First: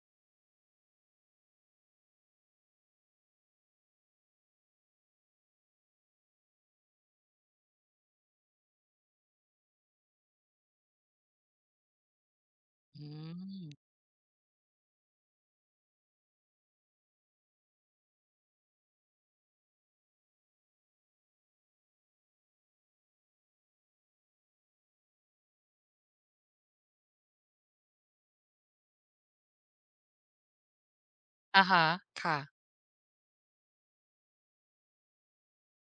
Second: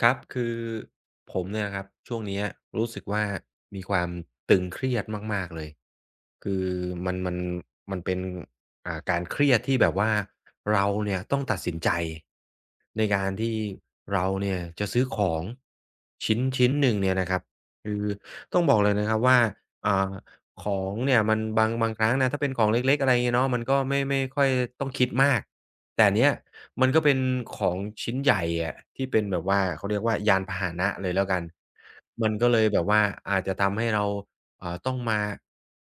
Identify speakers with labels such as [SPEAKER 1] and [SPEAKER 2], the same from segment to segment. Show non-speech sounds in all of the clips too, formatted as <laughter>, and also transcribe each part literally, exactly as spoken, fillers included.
[SPEAKER 1] ครับคือผมเนี่ยนะครับช่วงเนี้ยรู้สึกว่ามีความตึงเครียดมากๆเลยคือมันมันมันเป็นอ่าการเครียดที่แบบว่าเราเนี่ยต้องตัดสินใจ
[SPEAKER 2] อื
[SPEAKER 1] ในการที่
[SPEAKER 2] ม
[SPEAKER 1] เราเนี่ยจะซื้อของชิ้นชิ้นหนึ่งเนี่ยนะครับคือต้องบอกเลยนะครับว่าอ่าของเนี่ยมันบางบางครั้งนะถ้าเป็นของเล็กๆอะไรงี้เนาะมันก็ไม่ไม่ค่อยต้องคิดมาก แต่นเนี้ยมันก็เป็นของชิ้นใหญ่อะที่เป็นแบบว่าเขาเรียกว่ายานพาหนะเลยแล้วกัน
[SPEAKER 2] อะฮะ
[SPEAKER 1] มัน
[SPEAKER 2] ค่ะ
[SPEAKER 1] ก็เลยแบบว่าอาจจะทำให้เราอ่าต้องมา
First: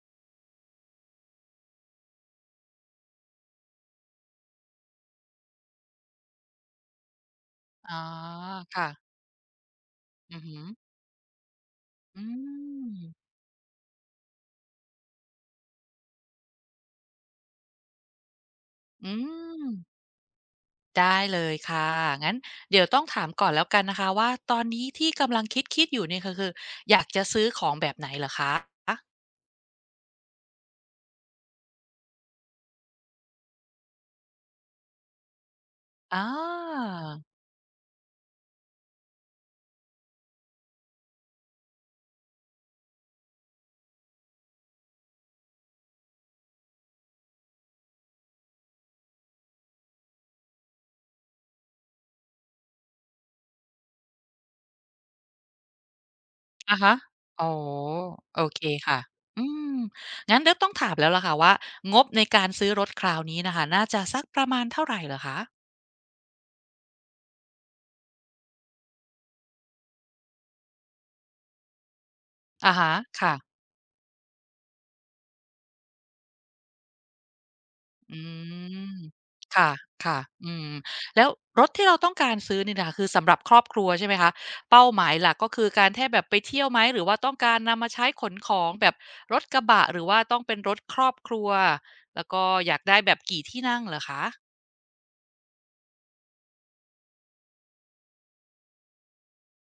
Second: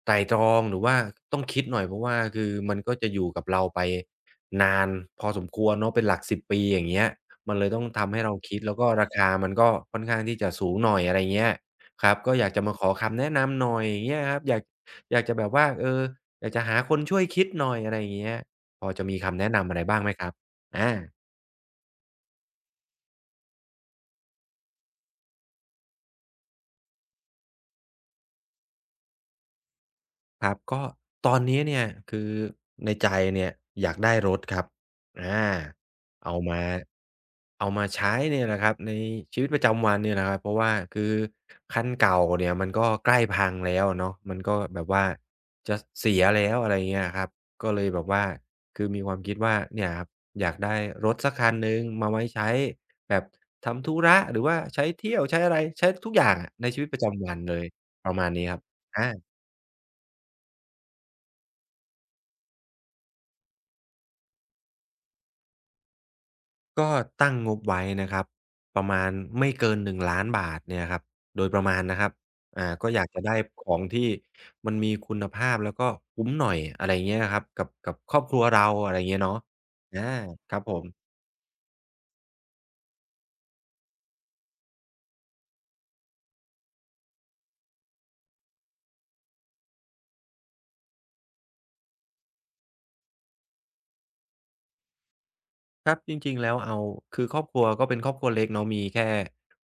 [SPEAKER 1] ไตร่ตรองหรือว่าต้องคิดหน่อยเพราะว่าคือมันก็จะอยู่กับเราไปนานพอสมควรเนาะเป็นหลักสิบปีอย่างเงี้ยมันเลยต้อง
[SPEAKER 2] อ๋อ
[SPEAKER 1] ทำให้เราคิดแล้วก็
[SPEAKER 2] ค่ะ
[SPEAKER 1] ราคามันก็ค่อนข้าง
[SPEAKER 2] อื
[SPEAKER 1] ที่
[SPEAKER 2] อ
[SPEAKER 1] จะ
[SPEAKER 2] ฮึ
[SPEAKER 1] สูงหน่อยอะไรเงี้ยครับ
[SPEAKER 2] อื
[SPEAKER 1] ก็อยากจะมาข
[SPEAKER 2] ม
[SPEAKER 1] อคำแนะนำหน่อยอย่างเงี้ยครับอยากอยากจะแบบว่าเอออยากจะหาคนช่วยคิดหน่อยอะไรอย่างเงี้ย พอจะ
[SPEAKER 2] อื
[SPEAKER 1] มีคำแนะ
[SPEAKER 2] ม
[SPEAKER 1] นำอะไรบ้างไหมครับอา
[SPEAKER 2] ได้เลยค่ะ งั้นเดี๋ยวต้องถามก่อนแล้วกันนะคะว่าตอนนี้ที่กำลังคิดๆอยู่เนี่ยก็คืออยากจะซื้อของแบบไหนเหรอคะอ
[SPEAKER 1] ครับก็ตอนนี้เนี่ยคือในใจเนี่ยอยากได้รถครับอาเอามา
[SPEAKER 2] า
[SPEAKER 1] เอามาใช้เนี่ยแหละครับในชีวิตประจำวันเนี่ยแหละครับเพราะว่าคือคันเก่าเนี่ยมันก็ใกล้พังแล้วอะเนาะมันก็แบบว่าจะเสียแล้วอะไรเงี้ยครับก็เลยแบบว่าคือมีความคิดว่าเนี่ยครับอยากได้รถสักคันหนึ่งมาไว้ใช้แบบทำธุระหรือว่าใช้เที่ยวใช้อะไรใช้ทุกอย่างอะใน
[SPEAKER 2] อะ
[SPEAKER 1] ชีวิต
[SPEAKER 2] ฮะ
[SPEAKER 1] ประจำวัน
[SPEAKER 2] อ๋อ
[SPEAKER 1] เลยประมาณ
[SPEAKER 2] โอ
[SPEAKER 1] นี้ค
[SPEAKER 2] เค
[SPEAKER 1] รับ
[SPEAKER 2] ค่ะ
[SPEAKER 1] อา
[SPEAKER 2] อืม งั้นเดี๋ยวต้องถามแล้วล่ะค่ะว่างบในการซื้อรถคราวนี้น่ะค่ะน่าจะสักประมาณเท่าไรเหรอคะ
[SPEAKER 1] ก็ตั้งงบไว้นะครับประมาณไม่เกิน1่งล้านบาทเนี่ยครับโดยประมาณนะครับอ่า
[SPEAKER 2] อะ
[SPEAKER 1] ก็
[SPEAKER 2] ฮะ
[SPEAKER 1] อยากจะ
[SPEAKER 2] ค่ะ
[SPEAKER 1] ได้ของที่มันมีคุณภาพแล้วก็คุ้มหน่อยอะไรเงี้ยครับกับกับคร
[SPEAKER 2] อื
[SPEAKER 1] อบครัวเราอะ
[SPEAKER 2] ม
[SPEAKER 1] ไรเงี้ยเนาะ
[SPEAKER 2] ค่ะ
[SPEAKER 1] อา
[SPEAKER 2] ค่ะ
[SPEAKER 1] ค
[SPEAKER 2] อื
[SPEAKER 1] รับ
[SPEAKER 2] ม
[SPEAKER 1] ผม
[SPEAKER 2] แล้วรถที่เราต้องการซื้อนี่นะคะคือสำหรับครอบครัวใช่ไหมคะเป้าหมายหลักก็คือการแท่แบบไปเที่ยวไหมหรือว่าต้องการนำมาใช้ขนของแบบรถกระบะหรือว่าต้องเป็นรถครอบครัวแล้วก็อยากได้แบบกี่ที่นั่งเหรอคะ
[SPEAKER 1] ครับจริงๆแล้วเอาคือครอบครัวก็เป็นครอบครัวเล็กเนาะมีแค่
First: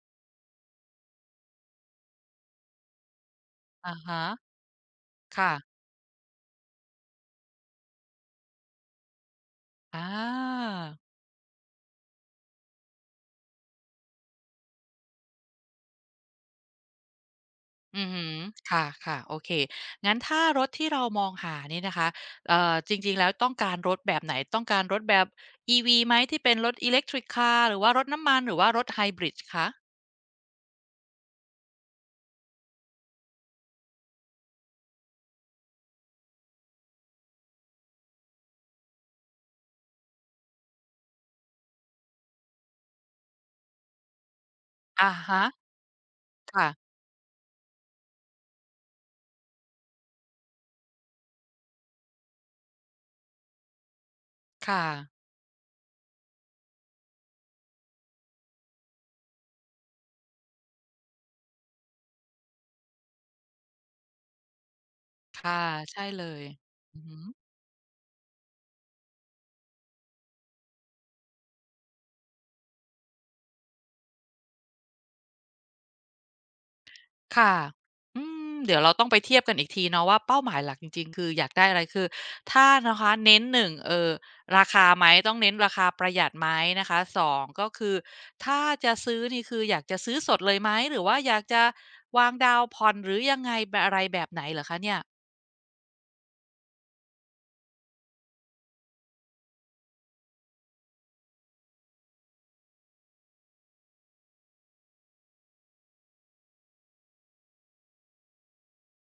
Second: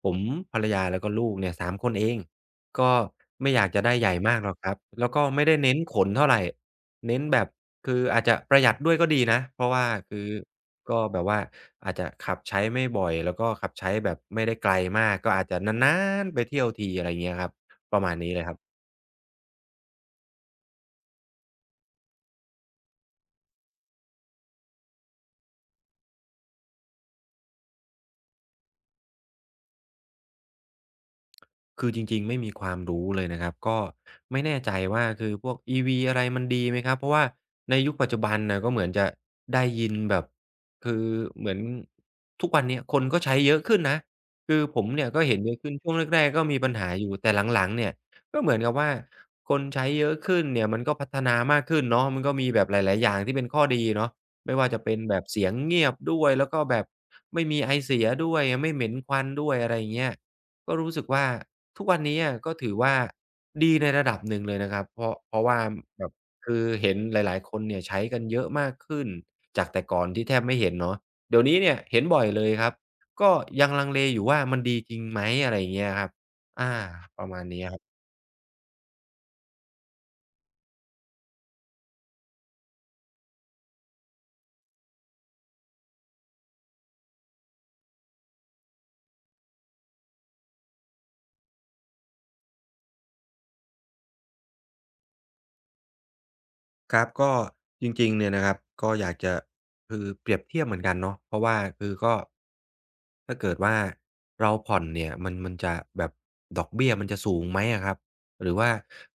[SPEAKER 1] ผมภรรยาแล้วก็ลูกเนี่ยสามคนเองก็ไม่อยากจะได้
[SPEAKER 2] อะ
[SPEAKER 1] ใหญ่
[SPEAKER 2] ฮะ
[SPEAKER 1] มากหรอกครับแล้วก็ไม่
[SPEAKER 2] ค่ะ
[SPEAKER 1] ได้เน้นขนเท่าไรเน้นแบบคืออาจจะประหยัดด้วยก็ดีนะเพราะว่า
[SPEAKER 2] อา
[SPEAKER 1] คือก็แบบว่าอาจจะขับใช้ไม่บ่อยแล้วก็ขับใช้แบบไม่ได้ไกลมากก็อาจจะนานๆไปเที่ยวทีอะไรเงี้ยครับประ
[SPEAKER 2] อือ
[SPEAKER 1] มาณ
[SPEAKER 2] ฮึ
[SPEAKER 1] นี้เลยครับ
[SPEAKER 2] ค่ะค่ะ โอเค งั้นถ้ารถที่เรามองหานี่นะคะเอ่อจริงๆแล้วต้องการรถแบบไหน ต้องการรถแบบ อี วี ไหมที่เป็นรถ Electric าร์หรือว่ารถน้ำมันหรือว่ารถ Hybrid คะ
[SPEAKER 1] คือจริงๆไม่มีความรู้เลยนะครับก็ไม่แน่ใจว่าคือพวก อี วี อะไรมันดีไหมครับเพราะว่าในยุคปัจจุบันน่ะก็เหมือนจะได้ยินแบบคือเหมือนทุกวันเนี้ยคนก็ใช้เยอะขึ้นนะคือผมเนี่ย
[SPEAKER 2] อา
[SPEAKER 1] ก็เห็น
[SPEAKER 2] ฮะ
[SPEAKER 1] เยอะขึ้นช่วงแรกๆก็มี
[SPEAKER 2] ค่ะ
[SPEAKER 1] ปัญหาอยู่แต่หลังๆเนี่ยก็เหมือนกับว่าคนใช้เยอะขึ้นเนี่ยมันก็พัฒนามากขึ้นเนาะมันก็มีแบบหลายๆอย่างที่เป็นข้อดีเนาะไม่ว่าจะ
[SPEAKER 2] ค่ะ
[SPEAKER 1] เป็นแบบเสียงเงียบด้วยแล้วก็แบบไม่มีไอเสียด้วยไม่เหม็นควันด้วยอะไรอย่างเงี้ยก็รู้สึกว่า ทุกวันนี้อะก็ถือว่าดีในระดับหนึ่งเลยนะครับเพราะเพราะว่า
[SPEAKER 2] ค่ะ ใช่
[SPEAKER 1] แบบ
[SPEAKER 2] เลย
[SPEAKER 1] คือเห็
[SPEAKER 2] อื
[SPEAKER 1] น
[SPEAKER 2] อหื
[SPEAKER 1] หลาย
[SPEAKER 2] อ
[SPEAKER 1] ๆคนเนี่ยใช้กันเยอะมากขึ้นจากแต่ก่อนที่แทบไม่เห็นเนาะเดี๋ยวนี้เนี่ยเห็นบ่อยเลยครับก็ยังลังเลอยู่ว่ามันดีจริงไหมอะไรอย่างเงี้ยครับอาประมาณ
[SPEAKER 2] ค่ะ
[SPEAKER 1] นี้ครับ
[SPEAKER 2] อืมเดี๋ยวเราต้องไปเทียบกันอีกทีเนาะว่าเป้าหมายหลักจริงๆคืออยากได้อะไรคือถ้านะคะเน้นหนึ่งเอ่อราคาไหมต้องเน้นราคาประหยัดไหมนะคะสองก็คือถ้าจะซื้อนี่คืออยากจะซื้อสดเลยไหมหรือว่าอยากจะวางดาวน์ผ่อนหรือยังไงแบบอะไรแบบไหนเหรอคะเนี่ย
[SPEAKER 1] ครับก็จริงๆเนี่ยนะครับก็อยากจะคือเปรียบเทียบเหมือนกันเนาะเพราะว่าคือก็ถ้าเกิดว่าเราผ่อนเนี่ยมันมันจะแบบดอกเบี้ยมันจะสูงไหมอะครับหรือว่า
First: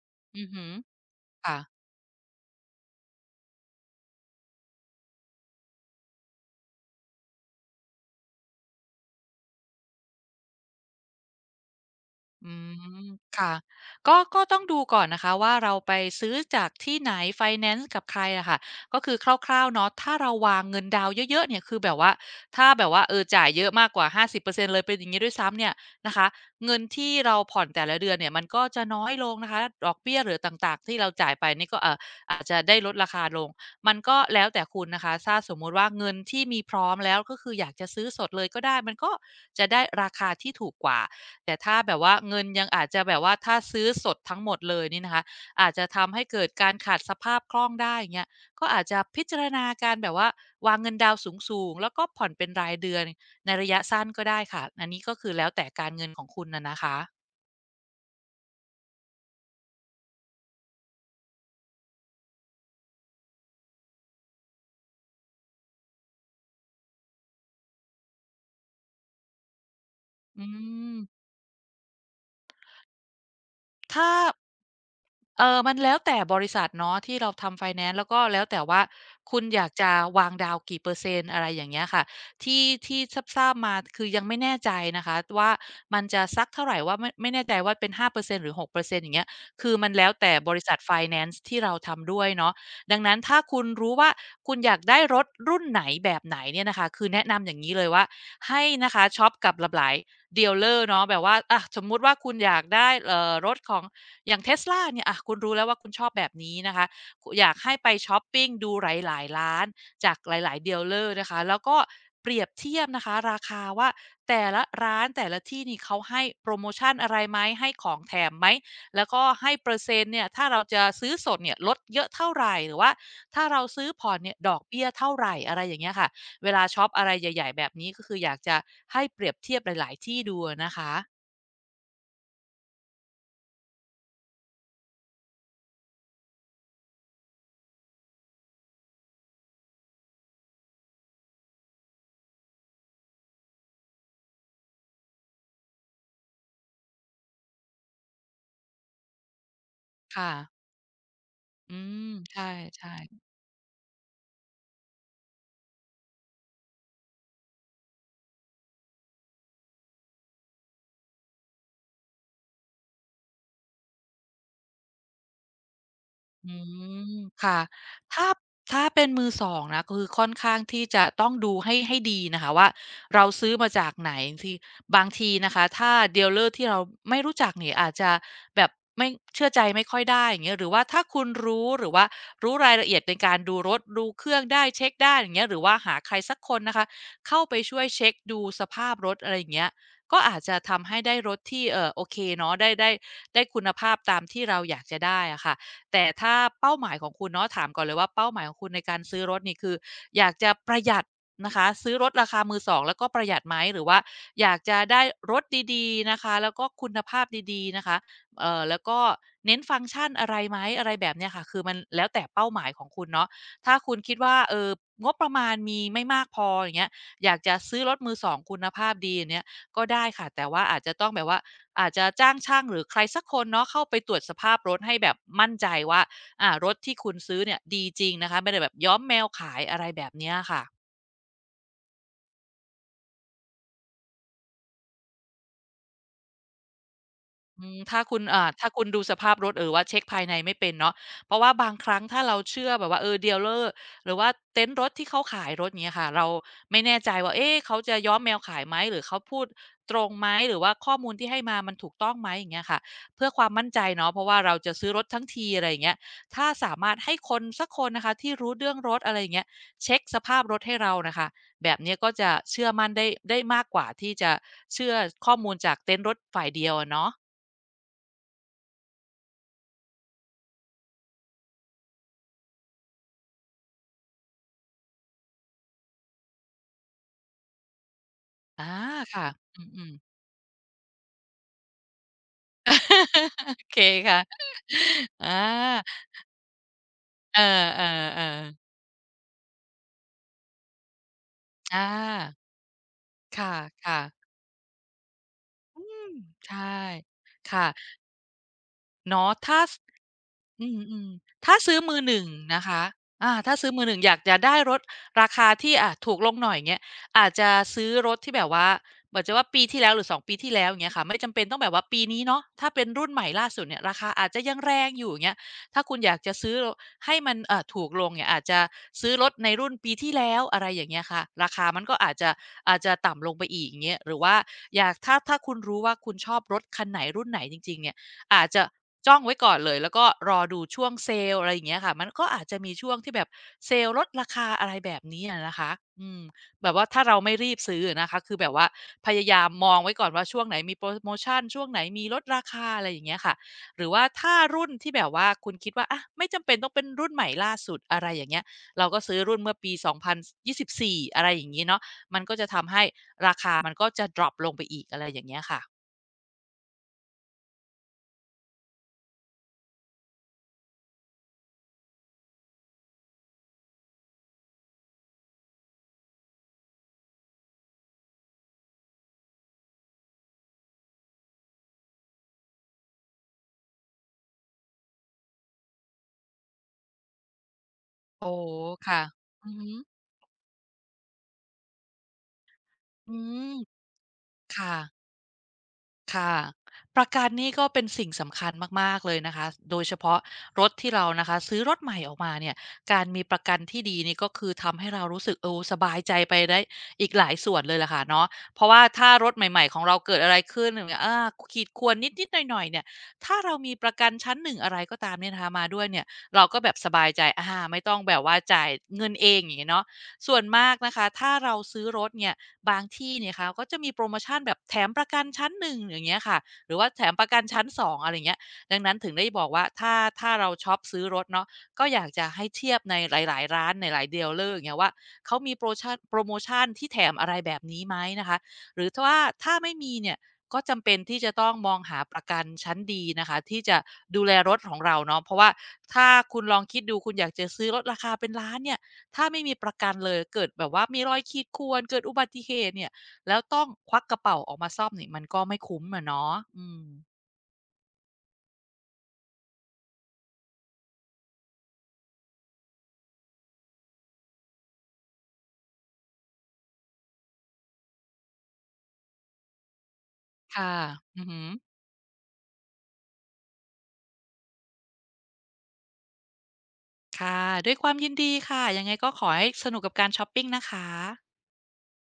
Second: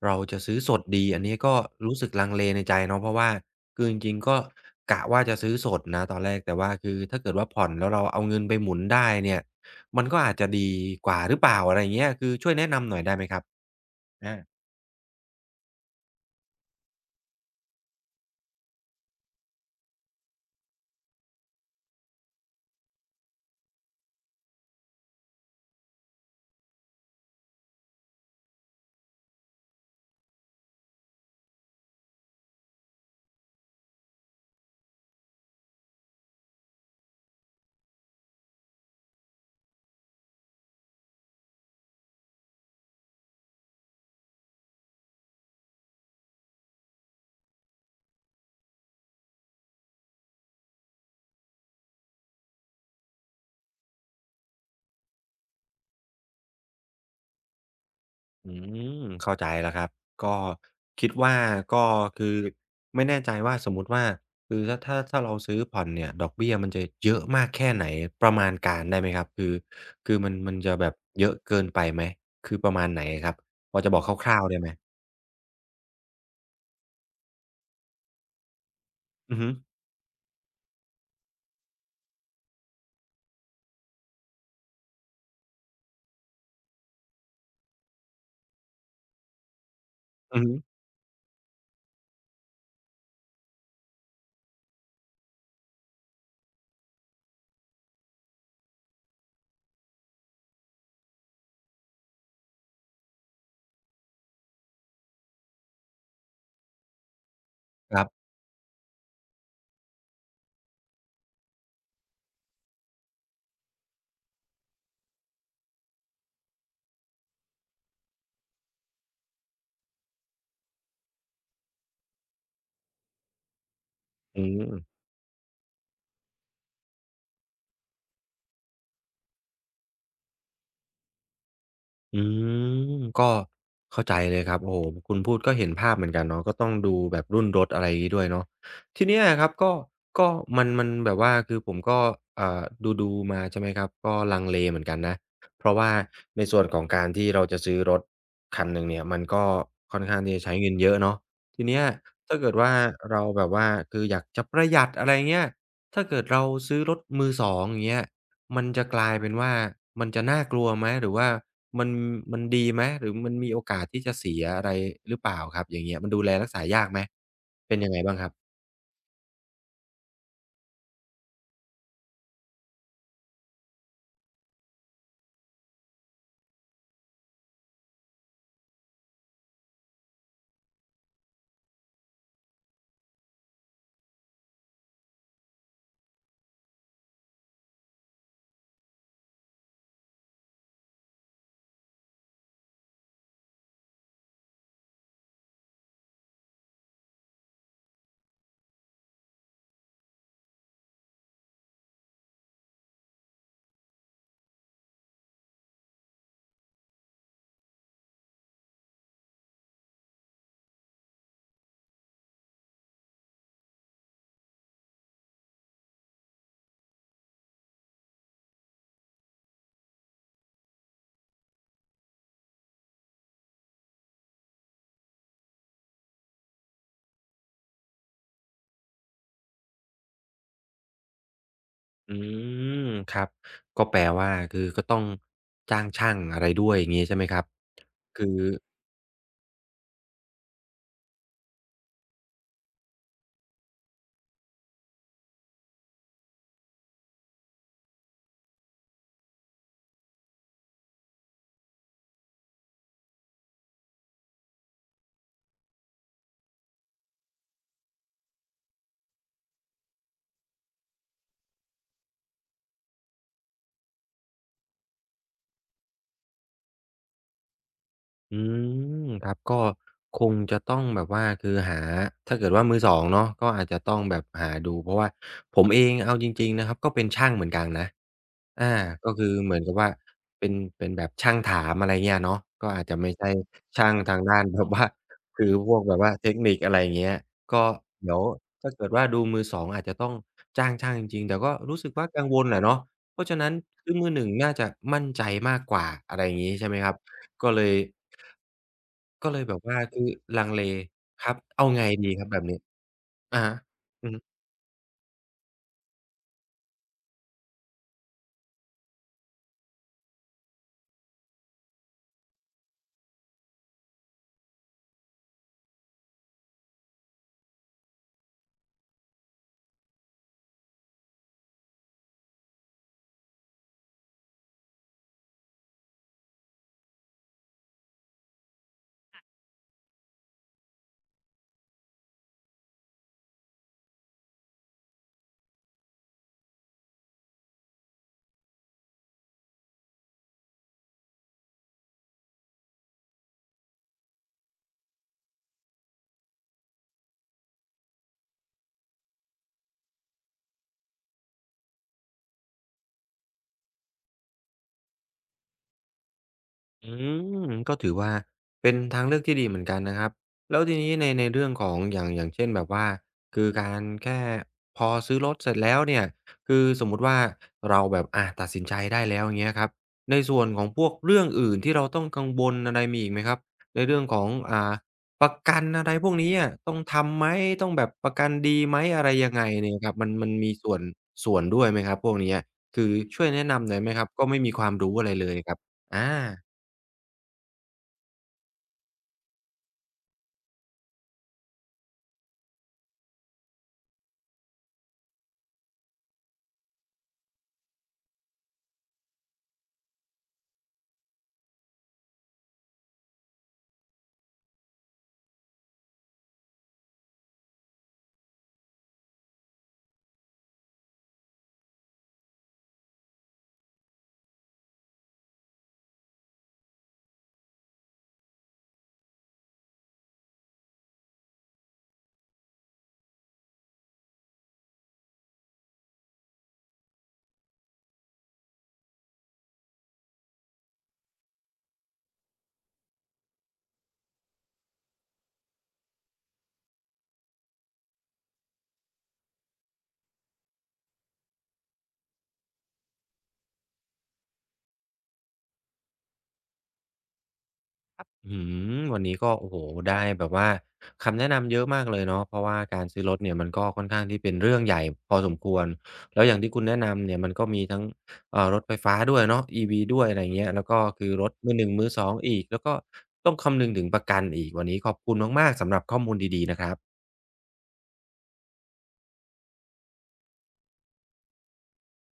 [SPEAKER 1] เราจะ
[SPEAKER 2] อือ
[SPEAKER 1] ซื้อ
[SPEAKER 2] ฮึ
[SPEAKER 1] สดดีอันนี้ก็
[SPEAKER 2] ค่ะ
[SPEAKER 1] รู้สึกลังเลในใจเนาะเพราะว่าคือจริงๆก็กะว่าจะซื้อสดนะตอนแรกแต่ว่าคือถ้าเกิดว่าผ่อนแล้วเราเอาเงินไปหมุนได้เนี่ยมันก็อาจจะดีกว่าหรือเปล่าอะไรอย่างเงี้ยคือช่ว
[SPEAKER 2] อื
[SPEAKER 1] ยแนะนำหน่อย
[SPEAKER 2] ม
[SPEAKER 1] ได้ไหมครับ
[SPEAKER 2] ค่ะก็
[SPEAKER 1] อา
[SPEAKER 2] ก็ต้องดูก่อนนะคะว่าเราไปซื้อจากที่ไหนไฟแนนซ์กับใครอะค่ะก็คือคร่าวๆเนาะถ้าเราวางเงินดาวน์เยอะๆเนี่ยคือแบบว่าถ้าแบบว่าเออจ่ายเยอะมากกว่าห้าสิบเปอร์เซ็นต์เปอร์เซ็นต์เลยเป็นอย่างงี้ด้วยซ้ำเนี่ยนะคะเงินที่เราผ่อนแต่ละเดือนเนี่ยมันก็จะน้อยลงนะคะดอกเบี้ยหรือต่างๆที่เราจ่ายไปนี่ก็เอ่ออาจจะได้ลดราคาลงมันก็แล้วแต่คุณนะคะถ้าสมมุติว่าเงินที่มีพร้อมแล้วก็คืออยากจะซื้อสดเลยก็ได้มันก็จะได้ราคาที่ถูกกว่า แต่ถ้าแบบว่าเงินยังอาจจะแบบว่าถ้าซื้อสดทั้งหมดเลยนี่นะคะอาจจะทำให้เกิดการขาดสภาพคล่องได้อย่างเงี้ยก็อาจจะพิจารณาการแบบว่าวางเงินดาวน์สูงๆแล้วก็ผ่อนเป็นรายเดือนในระยะสั้นก็ได้ค่ะอันนี้ก็คือแล้วแต่การเงินของคุณน่ะนะคะ
[SPEAKER 1] อืมเข้าใจแล้วครับก็คิดว่าก็คือไม่แน่ใจว่าสมมุติว่าคือถ้าถ้าถ้าเราซื้อผ่อนเนี่ยดอกเบี้ยมันจะเยอะมากแค่ไหนประมาณการได้ไหมครับคือคือมัน
[SPEAKER 2] อื
[SPEAKER 1] มันจะแบบ
[SPEAKER 2] ม
[SPEAKER 1] เยอะเกินไปไหมคือประมาณไหนครับพอจะบอก
[SPEAKER 2] ถ้า
[SPEAKER 1] คร่าวๆได้ไหม
[SPEAKER 2] เออมันแล้วแต่บริษัทเนาะที่เราทำไฟแนนซ์แล้วก็แล้วแต่ว่า
[SPEAKER 1] อื
[SPEAKER 2] คุ
[SPEAKER 1] อ
[SPEAKER 2] ณ
[SPEAKER 1] ฮึ
[SPEAKER 2] อยากจะวางดาวน์กี่เปอร์เซ็นต์อะไรอย่างเงี้ยค่ะที่ที่ทราบๆมาคือยังไม่แน่ใจนะคะว่ามันจะสักเท่าไรว่าไม่ไม่แน่ใจว่าเป็นห้าเปอร์เซ็นต์หรือหกเปอร์เซ็นต์อย่างเงี้ยคือมันแล้วแต่
[SPEAKER 1] อือ
[SPEAKER 2] บ
[SPEAKER 1] ฮึ
[SPEAKER 2] ริษัทไฟแนนซ์ที่เราทำด้วยเนาะดังนั้นถ้าคุณรู้ว่าคุณอยากได้รถรุ่นไหนแบบไหนเนี่ยนะคะคือแนะนำอย่างงี้เลยว่าให้นะคะช็อปกับหลากหลายดีลเลอร์เนาะแบบว่าอะสมมุติว่าคุณอยากได้เอ่อรถของ อย่าง Tesla เนี่ยอะคุณรู้แล้วว่าคุณชอบแบบนี้นะคะคุอยากให้ไป
[SPEAKER 1] ครั
[SPEAKER 2] ช็อ
[SPEAKER 1] บ
[SPEAKER 2] ปปิงดูหลายๆร้านจากหลายๆดีลเลอร์นะคะแล้วก็เปรียบเทียบนะคะราคาว่าแต่ละร้านแต่ละที่นี่เขาให้โพรโมชันอะไรไหมให้ของแถมไหมแล้วก็ให้เปอร์เซ็นต์เนี่ยถ้าเราจะซื้อสดเนี่ยลดเยอะเท่าไรหรือว่าถ้าเราซื้อผ่อนเนี่ย
[SPEAKER 1] อื
[SPEAKER 2] ดอก
[SPEAKER 1] ม
[SPEAKER 2] เบี้ยเท่าไรอะไรอย่างเงี้ยค่ะเวลาช็อปอะไรใหญ่ๆแบบนี้ก็คืออยากจะให้เปรียบเทียบหลายๆที่ดูอะนะคะ
[SPEAKER 1] อืมก็เข้าใจเลยครับโอ้โหคุณพูดก็เห็นภาพเหมือนกันเนาะก็ต้องดูแบบรุ่นรถอะไรอย่างงี้ด้วยเนาะทีเนี้ยครับก็ก็มันมันแบบว่าคือผมก็อ่าดูดูมาใช่ไหมครับก็ลังเลเหมือนกันนะเพราะว่าในส่วนของการที่เราจะซื้อรถคันหนึ่งเนี่ยมันก็ค่อนข้าง
[SPEAKER 2] ค่ะ
[SPEAKER 1] ที่จะใช้เงินเยอะเนาะที
[SPEAKER 2] อื
[SPEAKER 1] เนี้ย
[SPEAKER 2] มใช
[SPEAKER 1] ถ้าเกิดว่า
[SPEAKER 2] ่ๆ
[SPEAKER 1] เราแบบว่าคืออยากจะประหยัดอะไรเงี้ยถ้าเกิดเราซื้อรถมือสองอย่างเงี้ยมันจะกลายเป็นว่ามันจะน่ากลัวไหมหรือว่า มันมันดีไหมหรือมันมีโอกาสที่จะเสียอะไรหรือเปล่าครับอย่างเงี้ยมันดูแลรัก
[SPEAKER 2] อื
[SPEAKER 1] ษายากไหม
[SPEAKER 2] มค่ะ
[SPEAKER 1] เป็นยังไงบ้างค
[SPEAKER 2] ถ้า
[SPEAKER 1] รับ
[SPEAKER 2] ถ้าเป็นมือสองนะคือค่อนข้างที่จะต้องดูให้ให้ดีนะคะว่าเราซื้อมาจากไหนที่บางทีนะคะถ้า dealer ที่เราไม่รู้จักนี่อาจจะแบบไม่เชื่อใจไม่ค่อยได้อย่างเงี้ยหรือว่าถ้าคุณรู้หรือว่ารู้รายละเอียดในการดูรถดูเครื่องได้เช็กได้อย่างเงี้ยหรือว่าหาใครสักคนนะคะเข้าไปช่วยเช็กดูสภาพรถอะไรอย่างเงี้ยก็อาจจะทำให้ได้รถที่เอ่อโอเคเนาะได้ได้ได้คุณภาพตามที่เราอยากจะได้อะค่ะ แต่ถ้าเป้าหมายของคุณเนาะถามก่อนเลยว่าเป้าหมายของคุณในการซื้อรถนี่คืออยากจะประหยัดนะคะซื้อรถราคามือสองแล้วก็ประหยัดไหมหรือว่าอยากจะได้รถดีๆนะคะแล้วก็คุณภาพดีๆนะคะเอ่อแล้วก็เน้นฟังก์ชันอะไรไหมอะไรแบบเนี้ยค่ะคือมันแล้วแต่เป้าหมายของคุณเนาะถ้าคุณคิดว่าเอ่องบประมาณมีไม่มากพออย่างเงี้ยอยากจะซื้อรถมือสองคุณภาพดีอย่างเงี้ยก็ได้ค่ะแต่ว่าอาจจะต้องแบบว่า อาจจะจ้างช่างหรือใครสักคนเนาะเข้าไปตรวจสภาพรถให้แบบมั่นใจว่าอ่ารถที่คุณซื้อเนี่ยดีจริงนะคะไม่ได้แบบย้อมแมวขายอะไรแบบเนี้ยค่ะ
[SPEAKER 1] อืมครับก็แปลว่าคือก็ต้องจ้างช่างอะไรด้วยอย่างงี้ใช่ไหมครับ
[SPEAKER 2] อืมถ้าคุณ
[SPEAKER 1] คือ
[SPEAKER 2] อ่าถ้าคุณดูสภาพรถหรือว่าเช็กภายในไม่เป็นเนาะเพราะว่าบางครั้งถ้าเราเชื่อแบบว่าเออดีลเลอร์หรือว่าเต็นท์รถที่เขาขายรถอย่างเงี้ยค่ะเราไม่แน่ใจว่าเอ๊ะเขาจะย้อมแมวขายไหมหรือเขาพูดตรงไหมหรือว่าข้อมูลที่ให้มามันถูกต้องไหมอย่างเงี้ยค่ะเพื่อความมั่นใจเนาะเพราะว่าเราจะซื้อรถทั้งทีอะไรอย่างเงี้ยถ้าสามารถให้คนสักคนนะคะที่รู้เรื่องรถอะไรอย่างเงี้ยเช็กสภาพรถให้เราน่ะค่ะแบบเนี้ยก็จะเชื่อมั่นได้ได้มากกว่าที่จะเชื่อข้อมูลจากเต็นท์รถฝ่ายเดียวอะเนาะ
[SPEAKER 1] อืมครับก็คงจะต้องแบบว่าคือหาถ้าเกิดว่ามือสองเนาะก็อาจจะต้องแบบหาดูเพราะว่าผมเองเอาจริงๆนะครับก็เป็นช่างเหมือนกันนะ
[SPEAKER 2] อา
[SPEAKER 1] อาก็คื
[SPEAKER 2] ค่ะ
[SPEAKER 1] อเหมื
[SPEAKER 2] อ
[SPEAKER 1] อนกับ
[SPEAKER 2] ื
[SPEAKER 1] ว่า
[SPEAKER 2] มๆ
[SPEAKER 1] เป็นเป็นแบบช่างถามอะไรเงี้ยเนาะก็อาจจะไม่ใช่
[SPEAKER 2] <laughs> โอเค
[SPEAKER 1] ช่างทางด้า
[SPEAKER 2] ค่ะ
[SPEAKER 1] นแบบว่า
[SPEAKER 2] อ
[SPEAKER 1] คือพวก
[SPEAKER 2] า
[SPEAKER 1] แบบว่าเทคนิคอะไรเงี้ย
[SPEAKER 2] เอ
[SPEAKER 1] ก็
[SPEAKER 2] อ
[SPEAKER 1] เดี๋ยว
[SPEAKER 2] ๆๆ
[SPEAKER 1] ถ้าเกิดว่าดูมือสองอาจจะต้องจ้างช่างจริงๆแต่ก็รู้
[SPEAKER 2] อา
[SPEAKER 1] สึกว่ากังวลอะเนาะเพราะฉะ
[SPEAKER 2] ค
[SPEAKER 1] นั้นคือ
[SPEAKER 2] ่ะ
[SPEAKER 1] มือหนึ่งน่งน่าจะมั่นใจมากก
[SPEAKER 2] ๆอื
[SPEAKER 1] ว่า
[SPEAKER 2] ม
[SPEAKER 1] อะไรอย่างงี้
[SPEAKER 2] ใช่
[SPEAKER 1] ใช่ไหมครับก็เล
[SPEAKER 2] ค่ะ
[SPEAKER 1] ย ก็
[SPEAKER 2] เนาะ
[SPEAKER 1] เลยแบ
[SPEAKER 2] ถ้า
[SPEAKER 1] บว่าคือลังเล
[SPEAKER 2] อืมอืม
[SPEAKER 1] ครับ
[SPEAKER 2] ถ้า
[SPEAKER 1] เอา
[SPEAKER 2] ซื้อ
[SPEAKER 1] ไง
[SPEAKER 2] มือ
[SPEAKER 1] ดีค
[SPEAKER 2] หนึ่ง
[SPEAKER 1] รับแบบ
[SPEAKER 2] นง
[SPEAKER 1] นี้
[SPEAKER 2] นะคะอา
[SPEAKER 1] อะฮะ
[SPEAKER 2] ถ้าซื้อมือหนึ่ง
[SPEAKER 1] อื
[SPEAKER 2] อ
[SPEAKER 1] อ
[SPEAKER 2] ยา
[SPEAKER 1] ฮึ
[SPEAKER 2] กจะได้รถราคาที่อ่ะถูกลงหน่อยอย่างเงี้ยอาจจะซื้อรถที่แบบว่าเหมือนจะว่าปีที่แล้วหรือสองปีที่แล้วอย่างเงี้ยค่ะไม่จำเป็นต้องแบบว่าปีนี้เนาะถ้าเป็นรุ่นใหม่ล่าสุดเนี่ยราคาอาจจะยังแรงอยู่อย่างเงี้ยถ้าคุณอยากจะซื้อให้มันเอ่อถูกลงเนี่ยอาจจะซื้อรถในรุ่นปีที่แล้วอะไรอย่างเงี้ยค่ะราคามันก็อาจจะอาจจะต่ำลงไปอีกอย่างเงี้ยหรือว่าอยากถ้าถ้าคุณรู้ว่าคุณชอบรถคันไหนรุ่นไหนจริงๆเนี่ย อาจจะจ้องไว้ก่อนเลยแล้วก็รอดูช่วงเซลล์อะไรอย่างเงี้ยค่ะมันก็อาจจะมีช่วงที่แบบเซลล์ลดราคาอะไรแบบนี้อะนะคะอืมแบบว่าถ้าเราไม่รีบซื้ออะนะคะคือแบบว่าพยายามมองไว้ก่อนว่าช่วงไหนมีโพรโมชันช่วงไหนมีลดราคาอะไรอย่างเงี้ยค่ะหรือว่าถ้ารุ่นที่แบบว่าคุณคิดว่าอะไม่จำเป็นต้องเป็นรุ่นใหม่ล่าสุดอะไรอย่างเงี้ยเราก็ซื้อรุ่นเมื่อปีสองพันยี่สิบ0ี่อะไรอย่างงี้เนาะมันก็จะทำให้ราคามันก็จะดร็อปลงไปอีกอะไรอย่างเงี้ยค่ะ
[SPEAKER 1] อืมก็ถือว่าเป็นทางเลือกที่ดีเหมือนกันนะครับแล้วทีนี้ในในเรื่องของอย่างอย่างเช่นแบบว่าคือการแค่พอซื้อรถเสร็จแล้วเนี่ยคือสมมุติว่าเราแบบอาตัดสินใจได้แล้วอย่างเงี้ยครับในส่วนของพวกเรื่องอื่นที่เราต้องกังวลอะไรมีอีกไหมครับในเรื่องของอ่าประกันอะไรพวกนี้อะต้องทำไหมต้องแบบประกัน
[SPEAKER 2] โอ้โฮ
[SPEAKER 1] ดีไหม
[SPEAKER 2] ค่ะ
[SPEAKER 1] อะไรยังไง
[SPEAKER 2] อือฮึ
[SPEAKER 1] เนี่ยครับมันมันมีส่วนส่วนด้วยไหมครับพวกเนี้ยคือ
[SPEAKER 2] อื
[SPEAKER 1] ช่วยแนะ
[SPEAKER 2] ม
[SPEAKER 1] นำหน่อยไหมครับก็ไม่มีความ
[SPEAKER 2] ค่ะ
[SPEAKER 1] รู้อะไรเลยครับอา
[SPEAKER 2] ค่ะ ประกันนี่ก็เป็นสิ่งสำคัญมากๆเลยนะคะ โดยเฉพาะรถที่เรานะคะซื้อรถใหม่ออกมาเนี่ยการมีประกันที่ดีนี่ก็คือทำให้เรารู้สึกเออสบายใจไปได้อีกหลายส่วนเลยแหละค่ะเนาะเพราะว่าถ้ารถใหม่ๆของเราเกิดอะไรขึ้นอย่างเงี้ยอาขีดข่วนนิดๆหน่อยๆเนี่ยถ้าเรามีประกันชั้นหนึ่งอะไรก็ตามเนี่ยนะคะมาด้วยเนี่ยเราก็แบบสบายใจอาไม่ต้องแบบว่าจ่ายเงินเองอย่างงี้เนาะส่วนมากนะคะถ้าเราซื้อรถเนี่ย บางที่เนี่ยค่ะก็จะมีโปรโมชั่นแบบแถมประกันชั้นหนึ่งอย่างเงี้ยค่ะหรือว่าแถมประกันชั้นสององอะไราเงี้ยดังนั้นถึงได้บอกว่าถ้าถ้าเราช็อปซื้อรถเนาะก็อยากจะให้เทียบในหลายๆร้านในหลายเดีลเลอร์อย่างเงี้ยว่าเขามีโปรโมชันโปรโมชั่นที่แถมอะไรแบบนี้ไหมนะคะหรือถ้าว่าถ้าไม่มีเนี่ยก็จำเป็นที่จะต้องมองหาประกันชั้นดีนะคะที่จะดูแลรถของเราเนาะเพราะว่าถ้าคุณลองคิดดูคุณอยากจะซื้อรถราคาเป็นล้านเนี่ย ถ้าไม่มีประกันเลยเกิดแบบว่ามีรอยขีดข่วนเกิดอุบัติเหตุเนี่ยแล้วต้องควักกระเป๋าออกมาซ่อมนี่มันก็ไม่คุ้มอะเนาะอืม
[SPEAKER 1] อื้วันนี้ก็โอ้โฮได้แบบว่าคำแนะนำเยอะมากเลยเนาะเพราะว่าการซื้อรถเนี่ยมันก็ค่อนข้างที่เป็นเรื่องใหญ่พอสมควรแล้วอย่างที่คุณแนะนำเนี่ยมันก็มีทั้งเอ่อรถไฟฟ้าด้วยเนาะ อี วี ด้วยอะไรอย่างเงี้ยแล้ว
[SPEAKER 2] ค่ะ
[SPEAKER 1] ก็คือ
[SPEAKER 2] อื
[SPEAKER 1] ร
[SPEAKER 2] อ
[SPEAKER 1] ถ
[SPEAKER 2] ฮึ
[SPEAKER 1] มือหนึ่งมือสององอีกแล้วก็ต้องคำนึงถึงประกันอีกวันนี้ขอบคุณมากๆสำหรับข้อมูลดีๆนะครับ
[SPEAKER 2] ค่ะด้วยความยินดีค่ะยังไงก็ขอให้สนุกกับการชอปปิงนะคะ